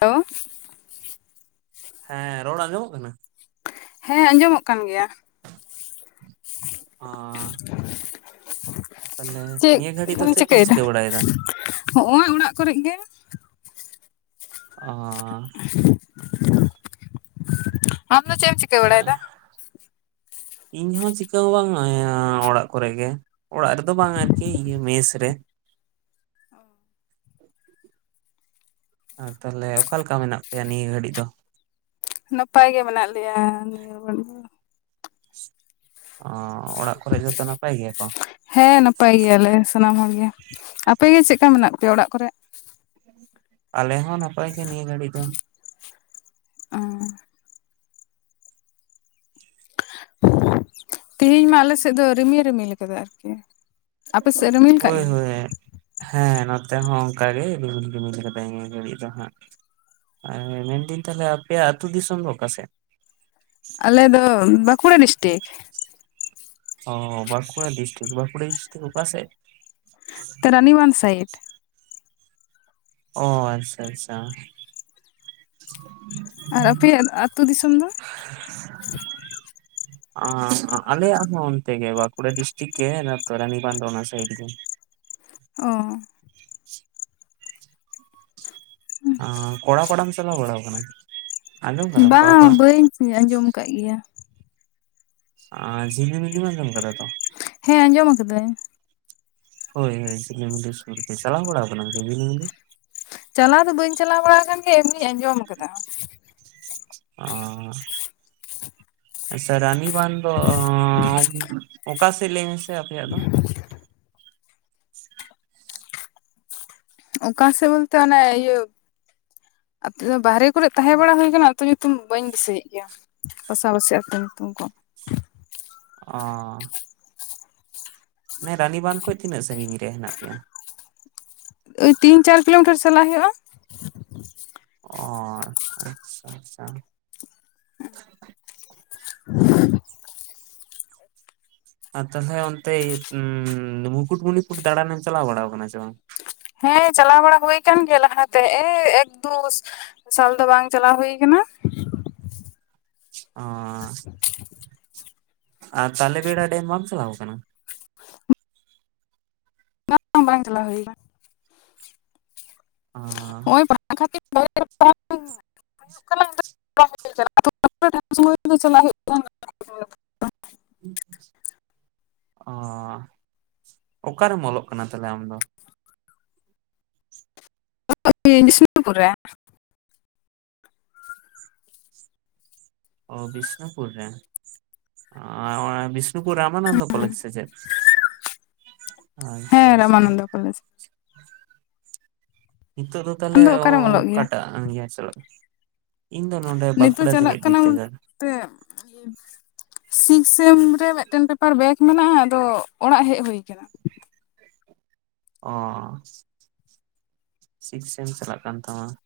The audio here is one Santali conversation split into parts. ᱦᱮᱞᱳ ᱦᱮᱸ ᱨᱚᱲ ᱟᱸᱡᱚᱢᱚᱜ ᱠᱟᱱᱟ? ᱦᱮᱸ ᱟᱸᱡᱚᱢᱚᱜ ᱠᱟᱱ ᱜᱮᱭᱟ ᱾ ᱚᱸᱻ [unintelligible] ᱛᱟᱦᱚᱞᱮ ᱪᱮᱫ ᱱᱤᱭᱟᱹ ᱜᱷᱟᱹᱲᱤᱡ ᱫᱚ ᱪᱮᱫ ᱠᱚᱢ ᱪᱤᱠᱟᱹ ᱵᱟᱲᱟᱭᱮᱫᱟ? ᱦᱚᱜ-ᱚᱭ ᱚᱲᱟᱜ ᱠᱚᱨᱮ ᱜᱮ ᱾ [unintelligible] ᱟᱢ ᱫᱚ ᱪᱮᱫ ᱪᱤᱠᱟᱹᱭ ᱵᱟᱲᱟᱭ ᱫᱟ? ᱤᱧᱦᱚ ᱪᱤᱠᱟᱹ ᱦᱚᱸ ᱵᱟᱝ ᱮᱸᱻ ᱚᱲᱟᱜ ᱠᱚᱨᱮ ᱜᱮ ᱾ ᱚᱲᱟᱜ ᱨᱮᱫᱚ ᱵᱟᱝᱟ ᱪᱮᱜ ᱤᱭᱟᱹ ᱢᱮᱥ ᱨᱮ᱾ ᱚ ᱟᱨ ᱛᱟᱦᱚᱞᱮ ᱚᱠᱟ ᱞᱮᱠᱟ ᱢᱮᱱᱟᱜ ᱯᱮᱭᱟ ᱱᱤᱭᱟᱹ ᱜᱷᱟᱹᱲᱤᱡ ᱫᱚ? ᱱᱟᱯᱟᱭ ᱜᱮ ᱢᱮᱱᱟᱜ ᱞᱮᱭᱟ ᱱᱤᱭᱟᱹ ᱜᱷᱟᱲᱤᱜ ᱫᱚ ᱾ ᱚᱸ ᱚᱲᱟᱜ ᱠᱚᱨᱮ ᱡᱚᱛᱚ ᱱᱟᱯᱟᱭ ᱜᱮᱭᱟ ᱠᱚ? ᱦᱮᱸ ᱱᱟᱯᱟᱭ ᱜᱮᱭᱟᱞᱮ ᱥᱟᱱᱟᱢ ᱦᱚᱲ ᱜᱮ ᱾ ᱟᱯᱮ ᱜᱮ ᱪᱮᱫ ᱞᱮᱠᱟ ᱢᱮᱱᱟᱜ ᱯᱮᱭᱟ ᱚᱲᱟᱜ ᱠᱚᱨᱮ? ᱟᱞᱮ ᱦᱚᱸ ᱱᱟᱯᱟᱭ ᱜᱮ ᱱᱤᱭᱟᱹ ᱜᱷᱟᱹᱲᱤ ᱫᱚ ᱾ ᱚᱸᱻ, [unintelligible] ᱛᱮᱦᱤᱧ ᱢᱟ ᱟᱞᱮ ᱥᱮᱫ ᱫᱚ ᱨᱤᱢᱤᱞ ᱨᱤᱢᱤᱞ ᱟᱠᱟᱫᱟ, ᱟᱨ ᱜᱮ [unintelligible] ᱦᱳᱭ, ᱦᱳᱭ ᱦᱮᱸ, ᱱᱚᱛᱮ ᱦᱚᱸ ᱚᱱᱠᱟ ᱜᱮ ᱨᱤᱢᱤᱞ ᱨᱤᱢᱤᱞ ᱠᱟᱫᱟᱭ, ᱱᱤᱭᱟᱹ ᱜᱷᱟᱹᱲᱤᱡ ᱫᱚ ᱦᱟᱸᱜ ᱾ ᱟᱸᱼ ᱢᱮᱱᱫᱟᱹᱧ ᱛᱟᱦᱚᱞᱮ ᱟᱯᱮᱭᱟᱜ, ᱟᱹᱛᱩ ᱫᱤᱥᱚᱢ ᱫᱚ ᱚᱠᱟᱥᱮᱫ? ᱟᱞᱮ ᱫᱚ ᱵᱟᱸᱠᱩᱲᱟ ᱰᱤᱥᱴᱤᱠ ᱾ ᱚᱼ ᱵᱟᱸᱠᱩᱲᱟ ᱰᱤᱥᱴᱤᱠ, ᱵᱟᱸᱠᱩᱲᱟ ᱰᱤᱥᱴᱤᱠ ᱚᱠᱟᱥᱮᱫ? ᱛᱨᱟᱱᱤᱵᱟᱱᱫᱷ ᱥᱟᱭᱤᱰ ᱚ, ᱟᱪᱪᱷᱟ ᱟᱪᱪᱷᱟ, ᱟᱨ ᱟᱯᱮᱭᱟᱜ, ᱟᱹᱛᱩ ᱫᱤᱥᱚᱢ ᱫᱚ? ᱟᱸ ᱟᱼ ᱟᱞᱮᱦᱟᱜ ᱚᱱᱛᱮ ᱜᱮ ᱵᱟᱸᱠᱩᱲᱟ ᱰᱤᱥᱴᱤᱠ ᱜᱮ, ᱛᱚ ᱨᱟᱱᱤᱵᱟᱸᱱᱫᱷ ᱚᱱᱟ ᱥᱟᱭᱤᱰ ᱜᱮ ᱾ ᱚᱻ, ᱟᱜᱼᱪᱷᱤ, ᱟ ᱠᱚᱲᱟ ᱯᱟᱴᱟᱢ ᱪᱟᱞᱟᱣ ᱵᱟᱲᱟ ᱟᱠᱟᱱᱟ? ᱵᱟᱝ? ᱵᱟᱹᱧ ᱟᱸᱡᱚᱢ ᱟᱠᱟᱫ ᱜᱮᱭᱟ ᱾ ᱟᱻ, ᱡᱷᱤᱞᱤᱢᱤᱞᱤᱢ ᱟᱡᱚᱢ ᱟᱠᱟᱫᱟ ᱛᱚ, ᱦᱮᱸ ᱟᱸᱡᱚᱢ ᱟᱠᱟᱫᱟᱹᱧ ᱾ ᱦᱳᱭ, ᱦᱳᱭ, ᱡᱷᱤᱞᱤᱢᱤᱞᱤ ᱥᱩᱨ ᱜᱮ, ᱪᱟᱞᱟᱣ ᱵᱟᱲᱟ ᱟᱠᱟᱱᱟᱢ ᱥᱮ ᱡᱷᱤᱞᱤᱢᱤᱞᱤ ᱾ ᱪᱟᱞᱟᱣ ᱫᱚ ᱵᱟᱹᱧ ᱪᱟᱞᱟᱣ ᱵᱟᱲᱟ ᱟᱠᱟᱱ ᱜᱮ, ᱮᱢᱱᱤᱧ ᱟᱸᱡᱚᱢ ᱟᱠᱟᱫᱟ ᱾ ᱟᱸᱻᱦ, ᱟᱪᱪᱷᱟ ᱨᱟᱱᱤᱵᱟᱸᱫᱷ ᱫᱚ, ᱚᱠᱟ ᱥᱮᱫ? ᱞᱟᱹᱭ ᱢᱮᱥᱮ ᱟᱯᱮᱭᱟᱜ ᱫᱚ᱾ ᱚᱠᱟ ᱥᱮᱫ? ᱵᱚᱞᱛᱮ, ᱚᱱᱮ ᱤᱭᱟᱹ, ᱟᱯᱮ ᱫᱚ ᱵᱟᱨᱦᱮ ᱠᱚᱨᱮ ᱛᱟᱦᱮᱸ ᱵᱟᱲᱟ ᱦᱩᱭ ᱟᱠᱟᱱᱟ ᱾ ᱟᱹᱛᱩ ᱧᱩᱛᱩᱢ ᱵᱟᱹᱧ ᱫᱤᱥᱟᱹᱭᱮᱫ ᱜᱮᱭᱟ, ᱯᱟᱥᱟᱯᱟᱹᱥᱤ ᱟᱹᱛᱩ ᱧᱩᱛᱩᱢ ᱠᱚ᱾ ᱚᱸᱻᱻ, ᱢᱟ. ᱭ, ᱨᱟᱱᱤᱵᱟᱸᱫᱽ ᱠᱷᱚᱡ ᱛᱤᱱᱟᱹᱜ? ᱥᱟᱺᱜᱤᱧ ᱨᱮ ᱦᱮᱱᱟᱜ ᱢᱮᱭᱟ ᱾ ᱳᱭ, ᱛᱤᱱ ᱪᱟᱨ ᱠᱤᱞᱳᱢᱤᱴᱟᱨ ᱪᱟᱞᱟᱜ ᱦᱩᱭᱩᱜ-ᱟ᱾ ᱚᱻ ᱟᱪᱪᱷᱟ ᱟᱪᱪᱷᱟ, ᱾ [unintelligible] ᱟᱨ ᱛᱟᱦᱚᱞᱮ, ᱚᱱᱛᱮ ᱚᱸ-ᱮᱸᱻᱻ ᱢᱩᱠᱩᱴᱢᱩᱱᱤᱯᱩᱨ ᱫᱟᱬᱟᱱ ᱮᱢ ᱪᱟᱞᱟᱣ ᱵᱟᱲᱟ ᱟᱠᱟᱱᱟ ᱥᱮ ᱵᱟᱝ? ᱦᱮᱸᱻ ᱪᱟᱞᱟᱣ ᱵᱟᱲᱟ ᱦᱩᱭ ᱠᱟᱱ ᱜᱮᱭᱟ ᱞᱟᱦᱟᱛᱮ, ᱮ ᱮᱠ ᱫᱩᱥ ᱥᱟᱞ ᱫᱚ ᱵᱟᱝ? ᱪᱟᱞᱟᱣ ᱦᱩᱭ ᱟᱠᱟᱱᱟ ᱾ ᱚᱸᱻ ᱟᱨ, ᱛᱟᱦᱚᱞᱮ ᱵᱮᱲᱟ ᱰᱮᱢ ᱵᱟᱢ? ᱪᱟᱞᱟᱣ ᱟᱠᱟᱱᱟ ᱾ ᱵᱟᱝ, ᱵᱟᱝ ᱪᱟᱞᱟᱣ ᱦᱩᱭ ᱟᱠᱟᱱᱟ ᱾ ᱚᱸᱻᱻ, ᱱᱚᱜ-ᱚᱭ [unintelligible] ᱯᱟᱲᱦᱟᱣ ᱠᱷᱟᱹᱛᱤᱨ [unintelligible] [unintelligible] ᱪᱟᱞᱟᱣ ᱦᱩᱭᱩᱜ, [inaudible] ᱚᱻ ᱚᱠᱟᱨᱮᱢ ᱚᱞᱚᱜ ᱠᱟᱱᱟ ᱛᱟᱞᱦᱮ ᱟᱢ ᱫᱚ? [unintelligible] ᱵᱤᱥᱱᱩᱯᱩᱨ ᱨᱮ᱾ ᱚᱼ ᱵᱤᱥᱱᱩᱯᱩᱨ ᱨᱮ, ᱟᱼᱟᱱᱮ ᱵᱤᱥ ᱱᱩᱯᱩᱨᱮ ᱨᱟᱢᱟᱱᱚᱱᱫᱚ ᱠᱚᱞᱡᱽ ᱥᱮ ᱪᱮᱫ? ᱟᱪᱪᱷᱟ ᱦᱮᱸ ᱟᱪᱪᱷᱟ ᱾ ᱨᱟᱢᱟᱱᱚᱱᱫᱚ ᱠᱚᱞᱮᱡᱽ, ᱱᱤᱛᱚᱜ ᱫᱚ ᱛᱟᱞᱮ ᱟᱢᱫᱚ ᱚᱠᱟᱨᱮᱢ ᱚᱞᱚᱜ ᱜᱮᱭᱟ ᱠᱟᱴᱟᱜ ᱚᱦᱼᱦᱚ ᱤᱭᱟᱸᱨ ᱪᱟᱞᱟᱜ ᱠᱟᱱᱟ ᱾ ᱤᱧ ᱫᱚ ᱱᱚᱰᱮ ᱵᱟᱸᱠᱩᱲᱟ ᱡᱮᱱᱮᱛ ᱵᱤᱨᱫᱚᱜᱟᱲ ᱯᱮᱜ [inaudible] ᱥᱤᱠᱥᱮᱢ ᱨᱮ ᱢᱤᱫᱴᱮᱱ ᱯᱮᱯᱟᱨ ᱵᱮᱠ ᱢᱮᱱᱟᱜᱼᱟ, ᱟᱫᱚ ᱚᱲᱟᱜ ᱦᱮᱡ ᱦᱩᱭ ᱠᱟᱱᱟ ᱾ ᱚᱻ, [inaudible] [unintelligible] ᱥᱤᱠᱥᱢ ᱪᱟᱞᱟᱜ ᱠᱟᱱ ᱛᱟᱢᱟ ᱾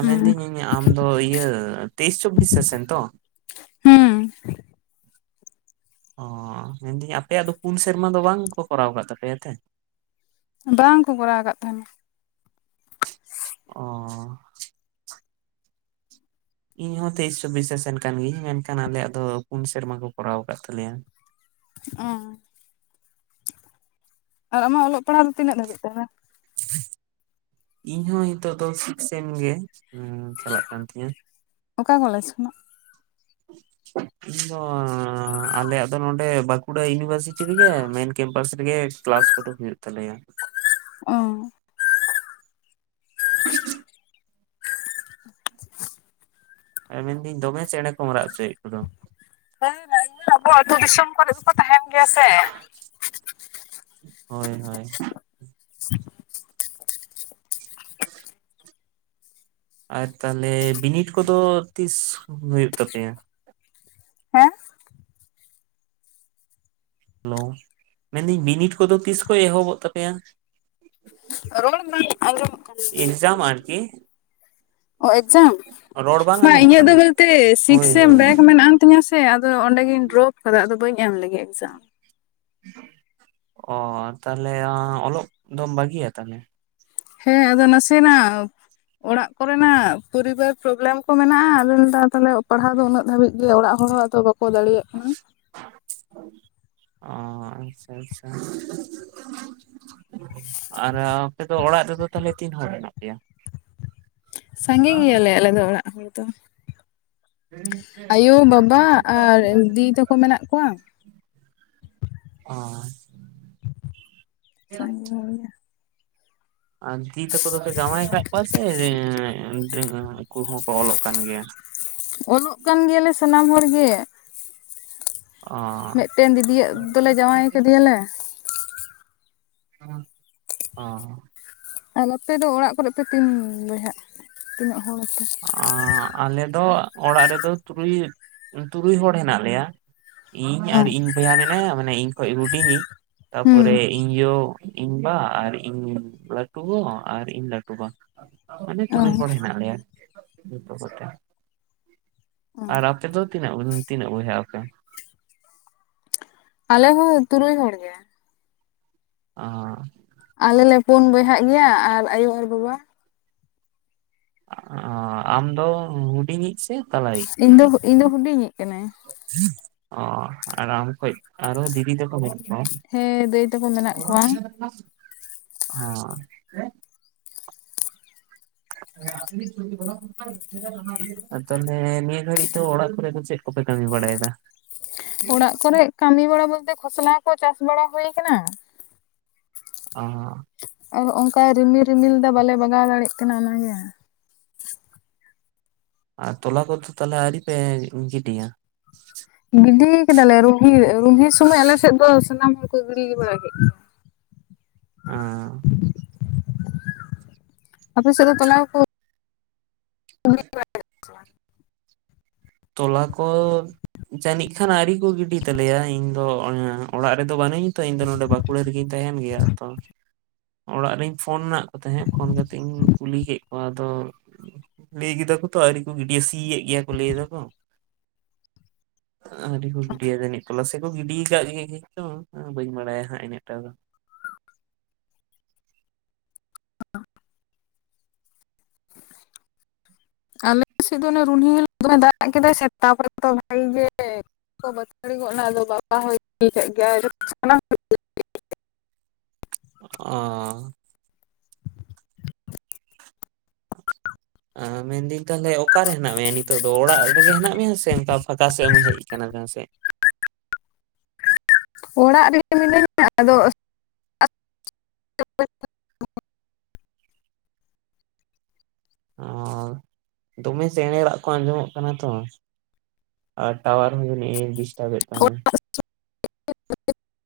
ᱦᱩᱸ ᱤᱧ ᱟᱢᱫᱚ ᱤᱭᱟᱹ ᱛᱮᱭᱤᱥ ᱪᱚᱵᱵᱤᱥ ᱥᱮᱥᱮᱱ ᱛᱚ? ᱦᱩᱸᱻ, ᱚᱸᱻ ᱢᱮᱱᱫᱟᱹᱧ ᱟᱯᱮᱭᱟᱜ ᱫᱚ ᱯᱩᱱ ᱥᱮᱨᱢᱟ ᱫᱚ ᱵᱟᱝ ᱠᱚ ᱠᱚᱨᱟᱣ ᱠᱟᱫ ᱛᱟᱯᱮᱭᱟ ᱛᱮ ᱵᱟᱝ ᱠᱚ ᱠᱚᱨᱟᱣ ᱟᱠᱟᱫ ᱛᱟᱷᱟᱞᱮ᱾ ᱚ ᱤᱧ ᱦᱚᱸ ᱛᱮᱭᱤᱥ ᱪᱚᱵᱵᱤᱥ ᱥᱮᱥᱮᱱ ᱠᱟᱱ ᱜᱤᱭᱟᱹᱧ ᱢᱮᱱᱠᱷᱟᱱ ᱟᱞᱮᱭᱟᱜ ᱫᱚ ᱯᱩᱱ ᱥᱮᱨᱢᱟ ᱠᱚ ᱠᱚᱨᱟᱣ ᱟᱠᱟᱫ ᱛᱟᱞᱮᱭᱟ᱾ [inaudible] ᱟᱨ ᱟᱢᱟᱜ ᱚᱞᱚᱜ ᱯᱟᱲᱦᱟᱜ ᱫᱚ ᱛᱤᱱᱟᱹᱜ ᱫᱷᱟᱹᱵᱤᱡ ᱤᱧ ᱦᱚᱸ ᱦᱤᱛᱚᱜ ᱫᱚ ᱥᱮᱠ ᱥᱮᱢ ᱜᱮ ᱪᱟᱞᱟᱜ ᱠᱟᱱ ᱛᱤᱧᱟᱹ᱾ ᱚᱠᱟ ᱠᱚᱞᱮᱡᱽ ᱠᱷᱚᱱᱟᱜ? ᱤᱧ ᱫᱚ ᱟᱞᱮᱭᱟᱜ ᱫᱚ ᱱᱚᱰᱮ ᱵᱟᱸᱠᱩᱲᱟ ᱤᱭᱩᱱᱤᱵᱷᱟᱨᱥᱤᱴᱤ ᱨᱮᱜᱮ ᱢᱮᱱ ᱠᱮᱢᱯᱟᱥ ᱨᱮᱜᱮ ᱠᱮᱞᱟᱥ ᱠᱚᱫᱚ ᱦᱩᱭᱩᱜ ᱛᱟᱞᱮᱭᱟ᱾ ᱚ [inaudible] ᱮ ᱢᱮᱱᱫᱤᱧ ᱫᱚᱢᱮ ᱪᱮᱬᱮ ᱠᱚᱢ ᱨᱟᱜ ᱦᱚᱪᱚᱭᱮᱫ ᱠᱚ ᱫᱚ᱾ ᱦᱮᱸ [unintelligible] ᱟᱵᱚ ᱟᱛᱩ ᱫᱤᱥᱚᱢ ᱠᱚᱨᱮᱜ ᱫᱚᱠᱚ ᱛᱟᱦᱮᱱ ᱜᱮᱭᱟ ᱥᱮ ᱦᱳᱭ-ᱦᱳᱭ [inaudible] ᱟᱨ ᱛᱟᱞᱦᱮ ᱵᱤᱱᱤᱰ ᱠᱚᱫᱚ ᱛᱤᱥ ᱦᱩᱭᱩᱜ ᱛᱟᱯᱮᱭᱟ? ᱦᱮᱸ ᱦᱮᱞᱳ ᱢᱮᱱᱫᱤᱧ ᱵᱤᱱᱤᱰ ᱠᱚᱫᱚ ᱛᱤᱥ ᱠᱷᱚᱡ ᱮᱦᱚᱵᱚᱜ ᱛᱟᱯᱮᱭᱟ? ᱨᱚᱲ ᱵᱟᱝ ᱟᱸᱡᱚᱢᱚᱜ ᱠᱟᱱᱟ ᱯᱩ ᱮᱠᱡᱟᱢ ᱟᱨᱠᱤ ᱚ ᱮᱠᱡᱟᱢ ᱨᱚᱲ ᱵᱟᱝ ᱢᱟ ᱟᱸᱡᱚᱢᱚᱜ ᱤᱧᱟᱹᱜ ᱠᱟᱱᱟ ᱫᱚ ᱵᱚᱞᱛᱮ ᱦᱳᱭ ᱥᱤᱠᱥᱮᱢ ᱦᱳᱭ ᱵᱮᱠ ᱢᱮᱱᱟᱜᱼᱟ ᱛᱤᱧᱟᱹ ᱥᱮ ᱟᱫᱚ ᱚᱸᱰᱮᱜᱤᱧ ᱰᱨᱚᱯ ᱠᱟᱫᱟ ᱟᱫᱚ ᱵᱟᱹᱧ ᱮᱢ ᱞᱮᱜᱮ ᱮᱠᱡᱟᱢ᱾ ᱚ ᱛᱟᱦᱞᱮ ᱟᱸᱻ ᱚᱞᱚᱜ ᱫᱚᱢ ᱵᱟᱜᱤᱭᱟ ᱛᱟᱦᱞᱮ᱾ ᱦᱮᱸ ᱟᱫᱚ ᱱᱟᱥᱮᱱᱟᱜ ᱚᱲᱟᱜ ᱠᱚᱨᱮᱱᱟᱜ ᱯᱚᱨᱤᱵᱟᱨ ᱯᱳᱨᱚᱵᱮᱞᱮᱢ ᱠᱚ ᱢᱮᱱᱟᱜᱼᱟ, ᱟᱫᱚ ᱞᱟᱹᱭ ᱫᱟ ᱛᱟᱞᱦᱮ ᱯᱟᱲᱦᱟᱣ ᱫᱚ ᱩᱱᱟᱹᱜ ᱫᱷᱟᱹᱵᱤᱡ ᱜᱮ ᱚᱲᱟᱜ ᱦᱚᱲ ᱦᱚᱸ ᱟᱫᱚ ᱵᱟᱠᱚ ᱫᱟᱲᱮᱭᱟᱼᱜ ᱠᱟᱱᱟ᱾ ᱚ ᱟᱪᱪᱷᱟ - ᱟᱪᱪᱷᱟ ᱟᱨ ᱟᱯᱮ ᱫᱚ ᱚᱲᱟᱜ ᱨᱮᱫᱚ ᱛᱟᱦᱞᱮ ᱛᱤᱱ ᱦᱚᱲ ᱢᱮᱱᱟᱜ ᱯᱮᱭᱟ? ᱥᱟᱜᱮ ᱜᱮᱭᱟᱞᱮ ᱟᱞᱮ ᱫᱚ ᱚᱲᱟᱜ ᱦᱚᱲ ᱫᱚ ᱟᱭᱳ ᱵᱟᱵᱟ ᱟᱨ ᱫᱤᱫᱤ ᱛᱟᱠᱚ ᱢᱮᱱᱟᱜ ᱠᱚᱣᱟ᱾ ᱚ ᱥᱟᱜᱮ ᱜᱮᱭᱟᱞᱮ᱾ ᱟᱨ ᱫᱤ ᱛᱟᱠᱚ ᱫᱚᱯᱮ ᱡᱟᱶᱟᱭ ᱠᱟᱜ ᱠᱚᱣᱟ ᱥᱮ ᱮᱸᱻ ᱩᱱᱠᱩ ᱦᱚᱸᱠᱚ ᱚᱞᱚᱜ ᱠᱟᱱ ᱜᱮᱭᱟ? ᱚᱞᱚᱜ ᱠᱟᱱ ᱜᱮᱭᱟᱞᱮ ᱥᱟᱱᱟᱢ ᱦᱚᱲᱜᱮ ᱚ ᱢᱤᱫᱴᱮᱱ ᱫᱤᱫᱤᱭᱟᱜ ᱫᱚᱞᱮ ᱡᱟᱶᱟᱭ ᱠᱮᱫᱮᱭᱟᱞᱮ᱾ ᱚ ᱟᱨ ᱟᱯᱮ ᱫᱚ ᱚᱲᱟᱜ ᱠᱚᱨᱮ ᱯᱮ ᱛᱤᱱ ᱵᱚᱭᱦᱟᱜ ᱛᱤᱱᱟᱹᱜ ᱦᱚᱲᱟᱯᱮ? ᱟᱸᱻ ᱟᱞᱮ ᱫᱚ ᱚᱲᱟᱜ ᱨᱮᱫᱚ ᱛᱩᱨᱩᱭ ᱛᱩᱨᱩᱭ ᱦᱚᱲ ᱦᱮᱱᱟᱜ ᱞᱮᱭᱟ ᱤᱧ ᱚ ᱟᱨ ᱤᱧ ᱵᱚᱭᱦᱟ ᱢᱮᱱᱟᱭᱟ ᱢᱟᱱᱮ ᱤᱧ ᱠᱷᱚᱱ ᱦᱩᱰᱤᱧ ᱤᱡ ᱛᱟᱨ ᱯᱚᱨᱮ ᱦᱩᱸ ᱤᱧ ᱭᱩ ᱤᱧ ᱵᱟ ᱟᱨ ᱤᱧ ᱭᱩ ᱞᱟᱹᱴᱩ ᱜᱚ ᱟᱨ ᱤᱧ ᱞᱟᱹᱴᱩ ᱵᱟ ᱢᱟᱱᱮ ᱚ ᱛᱩᱨᱩᱭ ᱦᱚᱲ ᱦᱮᱱᱟᱜ ᱞᱮᱭᱟ ᱱᱤᱛᱚᱜ ᱠᱚᱛᱮ ᱚ ᱟᱨ ᱟᱯᱮ ᱫᱚ? ᱛᱤᱱᱟᱹᱜ ᱵᱩᱱ ᱛᱤᱱᱟᱹᱜ ᱵᱚᱭᱦᱟᱜ ᱟᱯᱮ? ᱟᱞᱮ ᱦᱚᱸ ᱛᱩᱨᱩᱭ ᱦᱚᱲ ᱜᱮ᱾ [unintelligible] ᱟ᱾ ᱟᱞᱮ ᱞᱮ ᱯᱩᱱ ᱵᱚᱭᱦᱟᱼᱜ ᱜᱮᱭᱟ ᱟᱨ ᱟᱭᱳ ᱟᱨ ᱵᱟᱵᱟ᱾ ᱟ ᱟᱢ ᱫᱚ ᱦᱩᱰᱤᱧ ᱤᱡ ᱥᱮ ᱛᱟᱞᱟᱭᱤᱜ᱾ ᱤᱧ ᱫᱚ ᱤᱧ ᱫᱚ ᱦᱩᱰᱤᱧᱤᱡ ᱠᱟᱹᱱᱟᱹᱧ ᱚ ᱟᱨ ᱟᱢ ᱠᱷᱚᱡ ᱟᱨᱚ ᱫᱤᱫᱤ ᱛᱮᱠᱚ [unintelligible] ᱵᱚᱜ ᱠᱚᱣᱚ᱾ ᱦᱮᱸ ᱫᱟᱹᱭ ᱛᱟᱠᱚ ᱢᱮᱱᱟᱜ ᱠᱚᱣᱟ [unintelligible] ᱦᱚᱸ ᱛᱟᱦᱞᱮ ᱱᱤᱭᱟᱹ ᱜᱷᱟᱹᱲᱤᱡ ᱫᱚ ᱚᱲᱟᱜ ᱠᱚᱨᱮ ᱫᱚ ᱪᱮᱫ- ᱠᱚᱯᱮ ᱠᱟᱹᱢᱤ ᱵᱟᱲᱟ ᱭᱮᱫᱟ᱾ ᱚᱲᱟᱜ ᱠᱚᱨᱮ ᱠᱟᱹᱢᱤ ᱵᱟᱲᱟ ᱵᱚᱞ ᱛᱮ ᱠᱷᱚᱥᱞᱟ ᱠᱚ ᱪᱟᱥ ᱵᱟᱲᱟ ᱦᱩᱭ ᱠᱟᱱᱟ᱾ [unintelligible] ᱟ ᱦᱟᱜ᱾ ᱚ ᱦᱚᱜ ᱚᱝᱠᱟ ᱨᱤᱢᱤᱞ ᱨᱤᱢᱤᱞ ᱫᱟ ᱵᱟᱞᱮ ᱵᱟᱜᱟᱣ ᱫᱟᱲᱮᱜ ᱠᱟᱱᱟ ᱚᱱᱟ ᱜᱮ᱾ ᱟᱨ ᱛᱚᱞᱟ ᱠᱚᱛᱚ ᱛᱟᱦᱞᱮ ᱟᱹᱣᱨᱤ ᱯᱮ ᱜᱤᱰᱤᱭᱟ᱾ ᱜᱤᱰᱤ ᱠᱮᱫᱟᱞᱮ ᱨᱩᱦᱤ ᱨᱩᱦᱤ ᱥᱚᱢᱚᱭ ᱟᱞᱮ ᱥᱮᱫ ᱫᱚ ᱥᱟᱱᱟᱢ ᱦᱚᱲ ᱠᱚ ᱜᱤᱰᱤ ᱵᱟᱲᱟ [inaudible] ᱠᱮᱜ ᱜᱮᱭᱟ᱾ [unintelligible] ᱟ. ᱾ ᱟᱯᱮ ᱥᱮᱜ ᱫᱚ ᱛᱚᱞᱟᱣ ᱠᱚ- ᱛᱚᱞᱟ ᱠᱚ- ᱡᱟᱹᱱᱤᱡ ᱠᱷᱟᱱ ᱟᱹᱣᱨᱤ ᱠᱚ ᱜᱤᱰᱤᱭ ᱛᱟᱞᱮᱭᱟ ᱤᱧ ᱫᱚ ᱚᱲᱟᱜ ᱨᱮᱫᱚ ᱵᱟᱹᱱᱩᱧᱟ ᱛᱚ ᱤᱧ ᱱᱚ ᱵᱟᱠᱩ- ᱠᱩᱲᱟᱹ ᱨᱮᱜᱤᱧ ᱛᱟᱦᱮᱱ ᱜᱮᱭᱟ ᱛᱷᱚ᱾ ᱚᱲᱟᱜ ᱨᱤᱧ ᱯᱷᱳᱱ ᱟᱜ ᱠᱚ ᱛᱟᱦᱮᱸᱫ ᱯᱷᱳᱱ ᱠᱟᱛᱮᱜ ᱤᱧ ᱠᱩᱞᱤ ᱠᱮᱫ ᱠᱚᱣᱟ ᱟᱫᱚ- ᱞᱟᱹᱭ ᱠᱮᱫᱟ ᱠᱚ ᱛᱚ ᱟᱹᱣᱨᱤ ᱠᱚ ᱜᱤᱰᱟᱹ ᱥᱤᱭᱮᱜ ᱜᱮᱭᱟ ᱠᱚ ᱞᱟᱹᱭ ᱫᱟᱠᱚ᱾ ᱟᱹᱣᱲᱤ ᱠᱚ ᱜᱤᱰᱤᱭᱟ ᱡᱟᱹᱱᱤᱡ ᱠᱚᱞᱟᱥᱮ ᱠᱚ ᱜᱤᱰᱤ ᱠᱟᱜ ᱜᱮᱭᱟ ᱠᱤ ᱛᱚ ᱵᱟᱹᱧ ᱵᱟᱲᱟᱭᱟ ᱦᱟᱸᱜ ᱤᱱᱟᱹᱜ ᱴᱟᱜ ᱫᱚ᱾ ᱟᱞᱮ ᱥᱮᱫ ᱫᱚ ᱚᱱᱟᱹ ᱨᱩᱱᱦᱤ ᱦᱤᱞᱳ ᱫᱚᱞᱮ ᱫᱟᱜ ᱠᱮᱫᱟ ᱥᱮ ᱛᱟ ᱯᱚᱨᱮ ᱛᱚ ᱵᱷᱟᱜᱤ ᱜᱮ- ᱠᱚ ᱵᱟᱹᱛᱟᱹᱲᱤ ᱜᱚᱜ ᱱᱟ ᱟᱫᱚ ᱵᱟᱵᱟ ᱦᱚᱸᱭ ᱜᱤᱰᱤᱭ ᱠᱟᱜ ᱜᱮᱭᱟ᱾ ᱚ᱾ [inaudible] ᱢᱮᱱ ᱫᱟᱹᱧ ᱛᱟᱦᱚᱞᱮ ᱚᱠᱟ ᱨᱮ ᱦᱮᱱᱟᱜ ᱢᱮᱭᱟ ᱱᱤᱛᱚᱜ ᱫᱚ ᱚᱲᱟᱜ ᱨᱮᱜᱮ ᱦᱮᱱᱟᱜ ᱢᱮᱭᱟ ᱥᱮ ᱚᱱᱠᱟ ᱯᱷᱟᱸᱠᱟ ᱥᱮᱫ ᱮᱢ ᱦᱮᱡ ᱠᱟᱱᱟ ᱡᱟᱦᱟᱸ ᱥᱮᱜ᱾ ᱚᱲᱟᱜ ᱨᱮᱜᱮ ᱢᱤᱱᱟᱹᱧ-ᱟ ᱟᱫᱚ ᱟᱥᱩ- ᱚ ᱫᱚᱢᱮ ᱪᱮᱬᱮ ᱨᱟᱜ ᱠᱚ ᱟᱸᱡᱚᱢᱚᱜ ᱠᱟᱱᱟ ᱛᱚ᱾ ᱟᱨ ᱴᱟᱣᱟᱨ ᱦᱚᱸ ᱡᱟᱹᱱᱤᱡ ᱰᱤᱥᱴᱟᱵ ᱮᱜ ᱛᱟᱢᱟ᱾ [inaudible]